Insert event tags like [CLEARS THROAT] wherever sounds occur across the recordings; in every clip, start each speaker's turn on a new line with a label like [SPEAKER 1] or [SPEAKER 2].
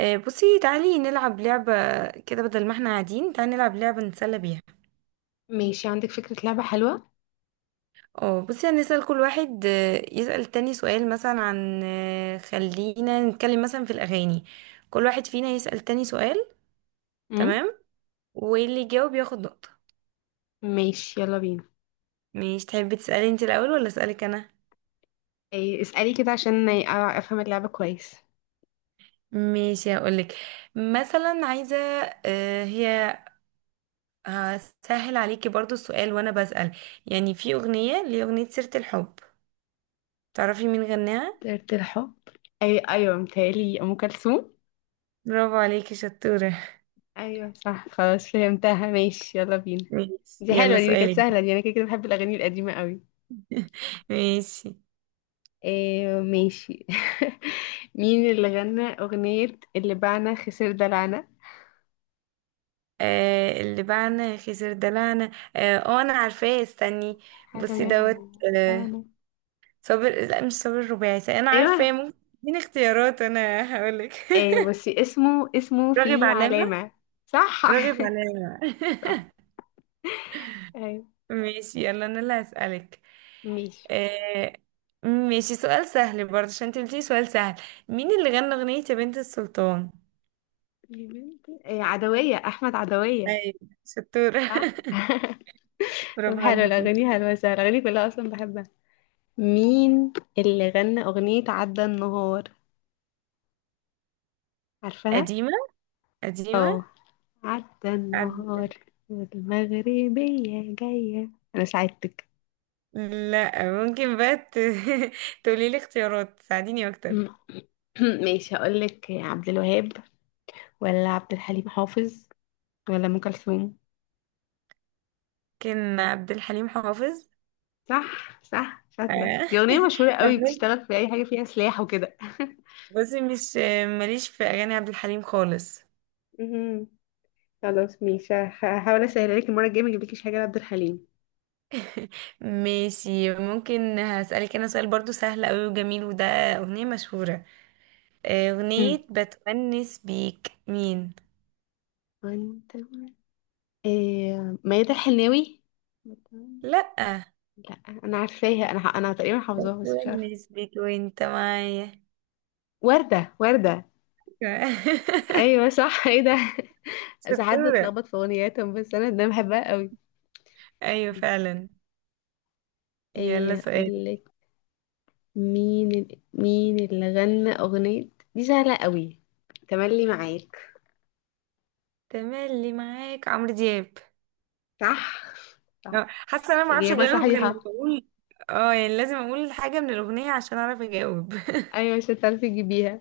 [SPEAKER 1] بصي تعالي نلعب لعبة كده، بدل ما احنا قاعدين. تعالي نلعب لعبة نتسلى بيها.
[SPEAKER 2] ماشي، عندك فكرة لعبة حلوة؟
[SPEAKER 1] اه بصي، هنسأل كل واحد، يسأل التاني سؤال، مثلا عن، خلينا نتكلم مثلا في الأغاني. كل واحد فينا يسأل تاني سؤال.
[SPEAKER 2] امم.
[SPEAKER 1] تمام. واللي يجاوب ياخد نقطة.
[SPEAKER 2] ماشي، يلا بينا.
[SPEAKER 1] مش تحبي تسألي انت الأول ولا أسألك أنا؟
[SPEAKER 2] إيه اسألي كده عشان افهم اللعبة كويس.
[SPEAKER 1] ماشي، هقولك. مثلا عايزة، هي هسهل عليكي برضو السؤال وأنا بسأل. يعني في أغنية، سيرة الحب، تعرفي مين غناها؟
[SPEAKER 2] طيرة الحب. اي ايوه، متهيألي ام كلثوم.
[SPEAKER 1] برافو عليكي، شطورة.
[SPEAKER 2] ايوه صح، خلاص فهمتها. ماشي يلا بينا.
[SPEAKER 1] ماشي،
[SPEAKER 2] دي حلوة،
[SPEAKER 1] يلا
[SPEAKER 2] دي كانت
[SPEAKER 1] سؤالي.
[SPEAKER 2] سهلة، دي انا كده كده بحب الاغاني القديمة قوي.
[SPEAKER 1] [LAUGHS] ماشي.
[SPEAKER 2] إيه، ماشي. [LAUGHS] مين اللي غنى اغنية اللي بعنا خسر دلعنا؟
[SPEAKER 1] آه، اللي بعنا خسر دلعنا. انا عارفاه، استني.
[SPEAKER 2] حلو،
[SPEAKER 1] بصي دوت.
[SPEAKER 2] يلا.
[SPEAKER 1] آه.
[SPEAKER 2] بعنا.
[SPEAKER 1] صابر، لا، مش صابر. الرباعي، انا
[SPEAKER 2] ايوه.
[SPEAKER 1] عارفاه. ممكن تديني اختيارات انا هقولك.
[SPEAKER 2] إيه،
[SPEAKER 1] [LAUGHS]
[SPEAKER 2] بس اسمه
[SPEAKER 1] راغب
[SPEAKER 2] فيه
[SPEAKER 1] علامة.
[SPEAKER 2] علامة. صح.
[SPEAKER 1] راغب
[SPEAKER 2] [LAUGHS]
[SPEAKER 1] علامة.
[SPEAKER 2] صح.
[SPEAKER 1] [LAUGHS]
[SPEAKER 2] ايوه.
[SPEAKER 1] ماشي، يلا انا اللي هسألك.
[SPEAKER 2] ماشي.
[SPEAKER 1] آه. ماشي، سؤال سهل برضه عشان انت قلتي سؤال سهل. مين اللي غنى أغنية يا بنت السلطان؟
[SPEAKER 2] يا بنتي إيه، عدوية، أحمد عدوية.
[SPEAKER 1] ايوه، شطورة.
[SPEAKER 2] صح؟
[SPEAKER 1] [LAUGHS]
[SPEAKER 2] [LAUGHS] طب
[SPEAKER 1] برافو
[SPEAKER 2] حلو،
[SPEAKER 1] عليكي.
[SPEAKER 2] الأغاني حلوة سهلة، الأغاني كلها أصلا بحبها. مين اللي غنى أغنية عدى النهار؟ عارفاها؟
[SPEAKER 1] قديمة، قديمة.
[SPEAKER 2] اه. عدى النهار.
[SPEAKER 1] عد...
[SPEAKER 2] والمغربية جاية، أنا ساعدتك.
[SPEAKER 1] لا، ممكن بقى [LAUGHS] تقولي لي اختيارات تساعديني اكتر.
[SPEAKER 2] [CLEARS THROAT] ماشي، هقولك عبد الوهاب ولا عبد الحليم حافظ ولا أم كلثوم؟
[SPEAKER 1] ممكن عبد الحليم حافظ.
[SPEAKER 2] صح صح، شاطرة.
[SPEAKER 1] آه.
[SPEAKER 2] دي أغنية
[SPEAKER 1] [LAUGHS]
[SPEAKER 2] مشهورة قوي،
[SPEAKER 1] حافظ.
[SPEAKER 2] بتشتغل في أي حاجة فيها سلاح وكده.
[SPEAKER 1] بصي، مش ماليش في اغاني عبد الحليم خالص.
[SPEAKER 2] [LAUGHS] مهم. خلاص ماشي، هحاول اسهل عليك المره الجايه، ما اجيبلكيش حاجه لعبد الحليم.
[SPEAKER 1] ماشي، ممكن هسألك انا سؤال برضو سهل قوي وجميل، وده اغنية مشهورة.
[SPEAKER 2] امم.
[SPEAKER 1] اغنية بتونس بيك مين؟
[SPEAKER 2] وانت؟ إيه، ميادة الحناوي؟
[SPEAKER 1] لا.
[SPEAKER 2] لا. انا عارفاها، انا تقريبا حافظاها، بس مش عارفه.
[SPEAKER 1] بتونس بيك وانت معايا.
[SPEAKER 2] ورده ورده.
[SPEAKER 1] [LAUGHS]
[SPEAKER 2] ايوه صح، ايه ده؟ [LAUGHS] ساعات
[SPEAKER 1] شطورة.
[SPEAKER 2] بتلخبط في اغنياتهم، بس انا ده بحبها قوي.
[SPEAKER 1] ايوه فعلا. يلا
[SPEAKER 2] ايه
[SPEAKER 1] سؤال.
[SPEAKER 2] اقول لك. مين اللي غنى اغنيه، دي سهله قوي، تملي معاك؟
[SPEAKER 1] تملي معاك عمرو دياب.
[SPEAKER 2] صح. صح.
[SPEAKER 1] حاسه انا ما اعرفش
[SPEAKER 2] اجابه
[SPEAKER 1] اجاوب غير لما
[SPEAKER 2] صحيحه،
[SPEAKER 1] اقول. اه يعني لازم اقول حاجه من الاغنيه عشان اعرف اجاوب. [LAUGHS]
[SPEAKER 2] ايوه مش هتعرفي تجيبيها،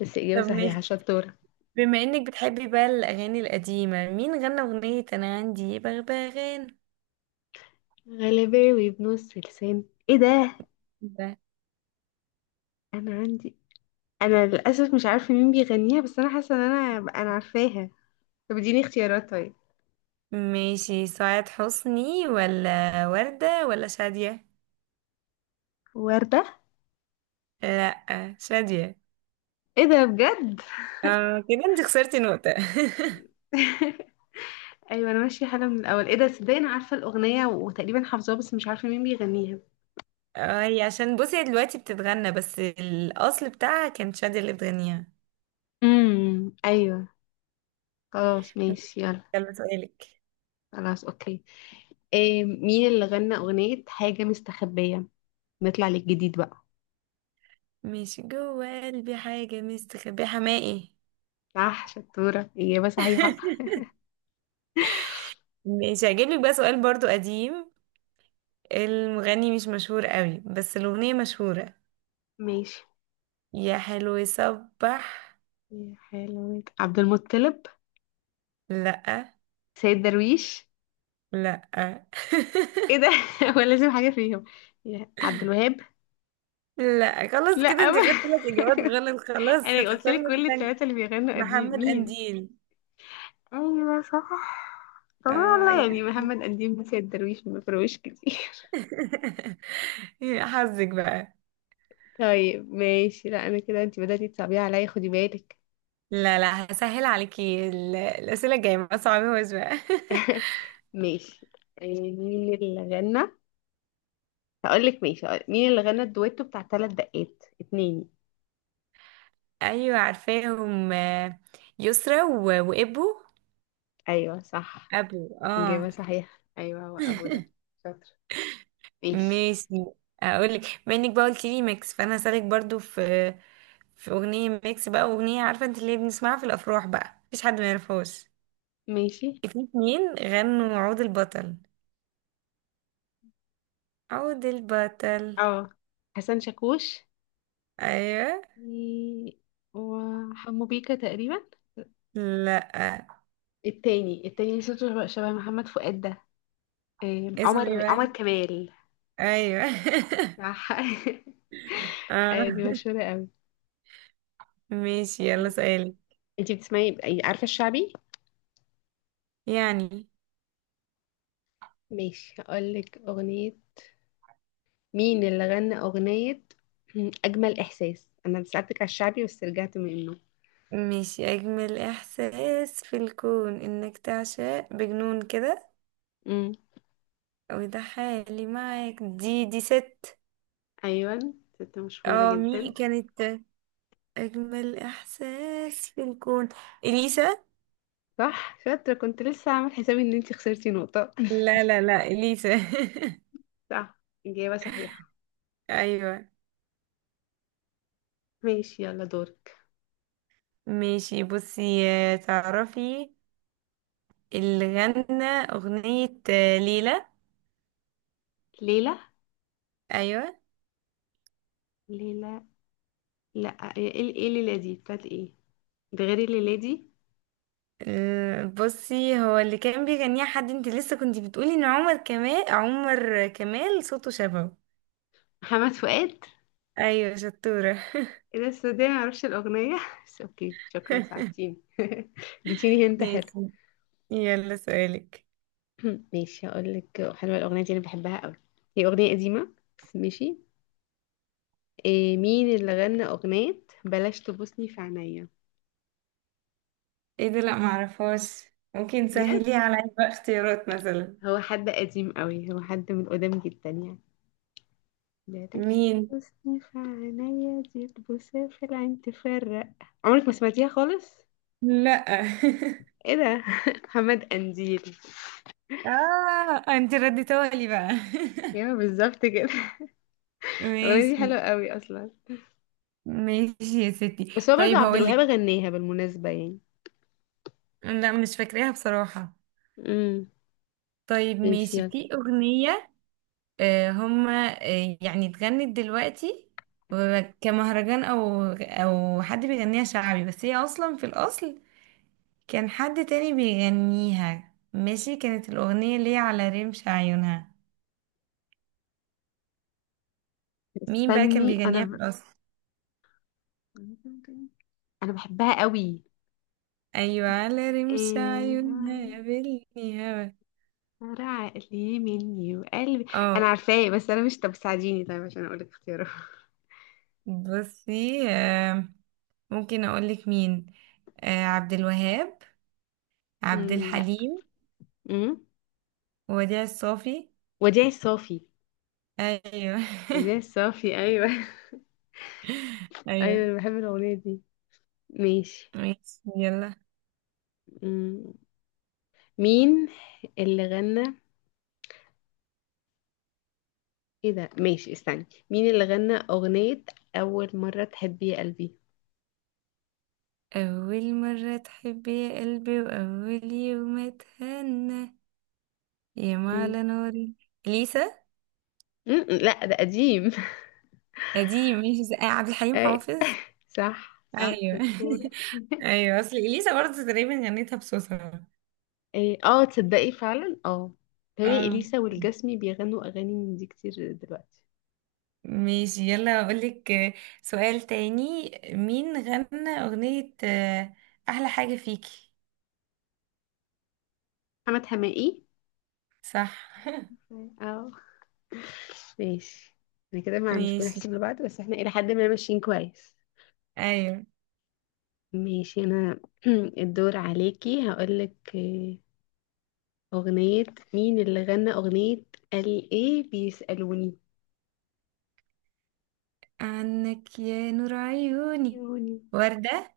[SPEAKER 2] بس اجابه
[SPEAKER 1] طب
[SPEAKER 2] صحيحه،
[SPEAKER 1] ماشي.
[SPEAKER 2] شطوره.
[SPEAKER 1] بما انك بتحبي بقى الاغاني القديمه، مين غنى اغنيه انا عندي بغبغان؟
[SPEAKER 2] غلباوي بنص لسان. ايه ده؟
[SPEAKER 1] ده
[SPEAKER 2] انا عندي، انا للاسف مش عارفه مين بيغنيها، بس انا حاسه ان انا عارفاها. طب اديني اختيارات طيب.
[SPEAKER 1] ماشي. سعاد حسني ولا وردة ولا شادية؟
[SPEAKER 2] وردة.
[SPEAKER 1] لا، شادية.
[SPEAKER 2] ايه ده بجد؟
[SPEAKER 1] اه كده انت خسرتي نقطة.
[SPEAKER 2] [LAUGHS] ايوه، انا ماشيه حاله من الاول، ايه ده، صدقني انا عارفه الاغنيه وتقريبا حافظاها بس مش عارفه مين بيغنيها.
[SPEAKER 1] [LAUGHS] اه هي عشان بصي، هي دلوقتي بتتغنى، بس الاصل بتاعها كانت شادية اللي بتغنيها.
[SPEAKER 2] امم. ايوه. خلاص ماشي، يلا.
[SPEAKER 1] يلا سؤالك.
[SPEAKER 2] خلاص اوكي. إيه، مين اللي غنى اغنيه حاجه مستخبيه؟ نطلع للجديد بقى.
[SPEAKER 1] مش جوه قلبي حاجة مستخبية، حماقي.
[SPEAKER 2] صح، شطوره، اجابه صحيحه.
[SPEAKER 1] [LAUGHS] مش هجيب لك بقى سؤال برضو قديم. المغني مش مشهور قوي بس الأغنية مشهورة.
[SPEAKER 2] ماشي.
[SPEAKER 1] يا حلو يصبح.
[SPEAKER 2] يا حلوة، عبد المطلب؟
[SPEAKER 1] لأ.
[SPEAKER 2] سيد درويش؟
[SPEAKER 1] لأ. [LAUGHS]
[SPEAKER 2] ايه ده؟ [LAUGHS] هو لازم حاجة فيهم، يا عبد الوهاب؟
[SPEAKER 1] لأ. خلاص
[SPEAKER 2] لا،
[SPEAKER 1] كده انت خدت ثلاث إجابات غلط،
[SPEAKER 2] [LAUGHS]
[SPEAKER 1] خلاص
[SPEAKER 2] انا قلت
[SPEAKER 1] هتخسري
[SPEAKER 2] لك
[SPEAKER 1] نقطة
[SPEAKER 2] كل
[SPEAKER 1] تانية.
[SPEAKER 2] الثلاثة اللي بيغنوا قديم،
[SPEAKER 1] محمد
[SPEAKER 2] مين؟
[SPEAKER 1] قنديل.
[SPEAKER 2] ايوه صح. طب
[SPEAKER 1] اه
[SPEAKER 2] والله
[SPEAKER 1] يا
[SPEAKER 2] يعني
[SPEAKER 1] حلو.
[SPEAKER 2] محمد قديم، سيد درويش، ما فرقوش كتير. [LAUGHS]
[SPEAKER 1] [LAUGHS] يا حظك بقى.
[SPEAKER 2] طيب ماشي، لا انا كده، انت بدأتي تصعبيها عليا، خدي بالك.
[SPEAKER 1] لا لا، هسهل عليكي الأسئلة الجاية، ما صعبهاش بقى. [LAUGHS]
[SPEAKER 2] [LAUGHS] ماشي. مين اللي غنى، هقول لك ماشي، مين اللي غنى الدويتو بتاع ثلاث دقات اتنين؟
[SPEAKER 1] ايوه عارفاهم. يسرا وابو.
[SPEAKER 2] ايوه صح،
[SPEAKER 1] ابو، اه.
[SPEAKER 2] اجابه صحيحه، ايوه هو ابو ده. شاطر. ماشي.
[SPEAKER 1] ماشي. اقولك، بما انك بقى قلت لي ميكس، فانا هسألك برضو في، في اغنيه ميكس بقى. اغنيه عارفه انت اللي بنسمعها في الافراح بقى، مفيش حد ما يعرفهاش.
[SPEAKER 2] ماشي.
[SPEAKER 1] في اتنين غنوا عود البطل. عود البطل.
[SPEAKER 2] اه. حسن شاكوش
[SPEAKER 1] ايوه.
[SPEAKER 2] و- وحمو بيكا تقريبا.
[SPEAKER 1] لا.
[SPEAKER 2] التاني صوته شبه محمد فؤاد ده.
[SPEAKER 1] اسمه ايه
[SPEAKER 2] عمر
[SPEAKER 1] بقى؟
[SPEAKER 2] كمال.
[SPEAKER 1] ايوه. [LAUGHS]
[SPEAKER 2] صح. [LAUGHS] دي
[SPEAKER 1] اه.
[SPEAKER 2] مشهورة قوي.
[SPEAKER 1] ماشي، يلا
[SPEAKER 2] مم.
[SPEAKER 1] سؤالي.
[SPEAKER 2] انتي بتسمعي عارفة الشعبي؟
[SPEAKER 1] يعني.
[SPEAKER 2] ماشي هقولك أغنية، مين اللي غنى أغنية [CLEARS THROAT] أجمل إحساس. أنا سألتك على الشعبي بس رجعت منه.
[SPEAKER 1] ماشي. أجمل إحساس في الكون إنك تعشق بجنون كده،
[SPEAKER 2] امم.
[SPEAKER 1] وده حالي معاك. دي ست.
[SPEAKER 2] أيوة، ست مشهورة
[SPEAKER 1] اه مي
[SPEAKER 2] جدا.
[SPEAKER 1] كانت، أجمل إحساس في الكون، إليسا.
[SPEAKER 2] صح، شاطرة، كنت لسه عامل حسابي إن انتي خسرتي نقطة.
[SPEAKER 1] لا لا لا، إليسا. [LAUGHS]
[SPEAKER 2] [LAUGHS] صح، إجابة صحيحة.
[SPEAKER 1] أيوة.
[SPEAKER 2] ماشي، يلا دورك.
[SPEAKER 1] ماشي. بصي تعرفي اللي غنى أغنية ليلى؟
[SPEAKER 2] ليلى.
[SPEAKER 1] أيوة.
[SPEAKER 2] ليلى. لا. ايه ليلى دي بتاعت ايه؟ ده غير الليلة دي.
[SPEAKER 1] بصي، هو اللي كان بيغنيها حد انت لسه كنت بتقولي ان عمر كمال، عمر كمال، صوته شبهه.
[SPEAKER 2] محمد فؤاد.
[SPEAKER 1] ايوه شطورة.
[SPEAKER 2] ايه ده، السعودية معرفش الأغنية. [LAUGHS] بس اوكي، شكرا
[SPEAKER 1] [LAUGHS]
[SPEAKER 2] ساعدتيني. [LAUGHS] اديتيني هنت، حلو.
[SPEAKER 1] ماشي، يلا سؤالك.
[SPEAKER 2] [CLEARS THROAT] ماشي هقول لك، حلوة الأغنية دي أنا بحبها قوي، هي أغنية قديمة بس ماشي. إيه، مين اللي غنى أغنية بلاش تبوسني في عينيا؟
[SPEAKER 1] ايه ده، لا معرفهاش. ممكن
[SPEAKER 2] بجد؟
[SPEAKER 1] سهليه على بقى، اختيارات مثلا.
[SPEAKER 2] هو حد قديم قوي، هو حد من قدام جدا يعني. بلاش
[SPEAKER 1] مين؟
[SPEAKER 2] تبوسني في عينيا، دي تبوسها في العين تفرق. عمرك ما سمعتيها خالص؟
[SPEAKER 1] لا. [LAUGHS]
[SPEAKER 2] ايه ده. [LAUGHS] محمد قنديل.
[SPEAKER 1] اه انت رديتها لي بقى.
[SPEAKER 2] ايوه بالظبط كده.
[SPEAKER 1] [LAUGHS]
[SPEAKER 2] [LAUGHS] الاغنيه دي
[SPEAKER 1] ماشي.
[SPEAKER 2] حلوه قوي اصلا،
[SPEAKER 1] ماشي يا ستي،
[SPEAKER 2] بس هو برضه
[SPEAKER 1] طيب
[SPEAKER 2] عبد
[SPEAKER 1] هقول لك.
[SPEAKER 2] الوهاب غناها بالمناسبه يعني.
[SPEAKER 1] لا مش فاكراها بصراحة.
[SPEAKER 2] امم.
[SPEAKER 1] طيب
[SPEAKER 2] ماشي،
[SPEAKER 1] ماشي.
[SPEAKER 2] يلا.
[SPEAKER 1] في أغنية، هما، يعني اتغنت دلوقتي كمهرجان، او او حد بيغنيها شعبي، بس هي اصلا في الاصل كان حد تاني بيغنيها. ماشي. كانت الأغنية ليه على رمش عيونها. مين بقى كان
[SPEAKER 2] استني انا
[SPEAKER 1] بيغنيها في الأصل؟
[SPEAKER 2] انا بحبها قوي.
[SPEAKER 1] أيوة، على رمش عيونها يا
[SPEAKER 2] إيه...
[SPEAKER 1] بني هوا.
[SPEAKER 2] ترى عقلي مني وقلبي. انا
[SPEAKER 1] اه
[SPEAKER 2] عارفاه، بس انا مش، طب ساعديني طيب عشان اقول لك اختياره. [LAUGHS]
[SPEAKER 1] بصي ممكن أقولك مين. عبد الوهاب، عبد
[SPEAKER 2] لا.
[SPEAKER 1] الحليم،
[SPEAKER 2] امم.
[SPEAKER 1] وديع الصافي.
[SPEAKER 2] وديع الصافي؟
[SPEAKER 1] أيوة.
[SPEAKER 2] مدينة الصافي، أيوة. [LAUGHS]
[SPEAKER 1] [LAUGHS]
[SPEAKER 2] أيوة
[SPEAKER 1] أيوة.
[SPEAKER 2] أنا بحب الأغنية دي. ماشي.
[SPEAKER 1] ماشي يلا.
[SPEAKER 2] مم. مين اللي غنى، ايه ده ماشي استني، مين اللي غنى أغنية أول مرة تحبي يا قلبي؟
[SPEAKER 1] أول مرة تحب يا قلبي وأول يوم أتهنى، يا
[SPEAKER 2] مم.
[SPEAKER 1] معلى نوري ليسا.
[SPEAKER 2] مم. لا، ده قديم.
[SPEAKER 1] دي ماشي عبد
[SPEAKER 2] [LAUGHS]
[SPEAKER 1] الحليم
[SPEAKER 2] أي،
[SPEAKER 1] حافظ.
[SPEAKER 2] صح صح،
[SPEAKER 1] ايوه.
[SPEAKER 2] شطورة.
[SPEAKER 1] [LAUGHS]
[SPEAKER 2] [LAUGHS]
[SPEAKER 1] ايوه اصل اليسا برضه تقريبا غنيتها بصوصها.
[SPEAKER 2] إيه، اه تصدقي فعلا، اه. تهيألي
[SPEAKER 1] اه
[SPEAKER 2] إليسا والجسمي بيغنوا أغاني من دي كتير دلوقتي.
[SPEAKER 1] ماشي، يلا اقولك سؤال تاني. مين غنى اغنية احلى حاجة فيكي؟
[SPEAKER 2] محمد حماقي.
[SPEAKER 1] صح.
[SPEAKER 2] اه. ماشي. احنا كده ما مش
[SPEAKER 1] ماشي.
[SPEAKER 2] بنحسب لبعض، بس احنا إلى حد ما ماشيين كويس.
[SPEAKER 1] ايوه.
[SPEAKER 2] ماشي انا. [CLEARS THROAT] الدور عليكي، هقولك اغنية، مين اللي غنى اغنية قال ايه بيسألوني
[SPEAKER 1] عنك يا نور عيوني.
[SPEAKER 2] عيوني؟
[SPEAKER 1] وردة.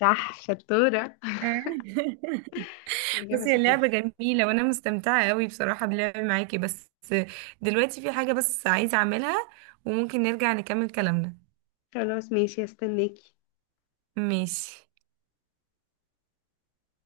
[SPEAKER 2] صح شطورة.
[SPEAKER 1] [LAUGHS]
[SPEAKER 2] [LAUGHS] إجابة
[SPEAKER 1] بصي اللعبة
[SPEAKER 2] صحيحة.
[SPEAKER 1] جميلة وأنا مستمتعة قوي بصراحة باللعب معاكي، بس دلوقتي في حاجة بس عايزة أعملها، وممكن نرجع نكمل كلامنا.
[SPEAKER 2] خلاص ماشي، استناكي.
[SPEAKER 1] ماشي.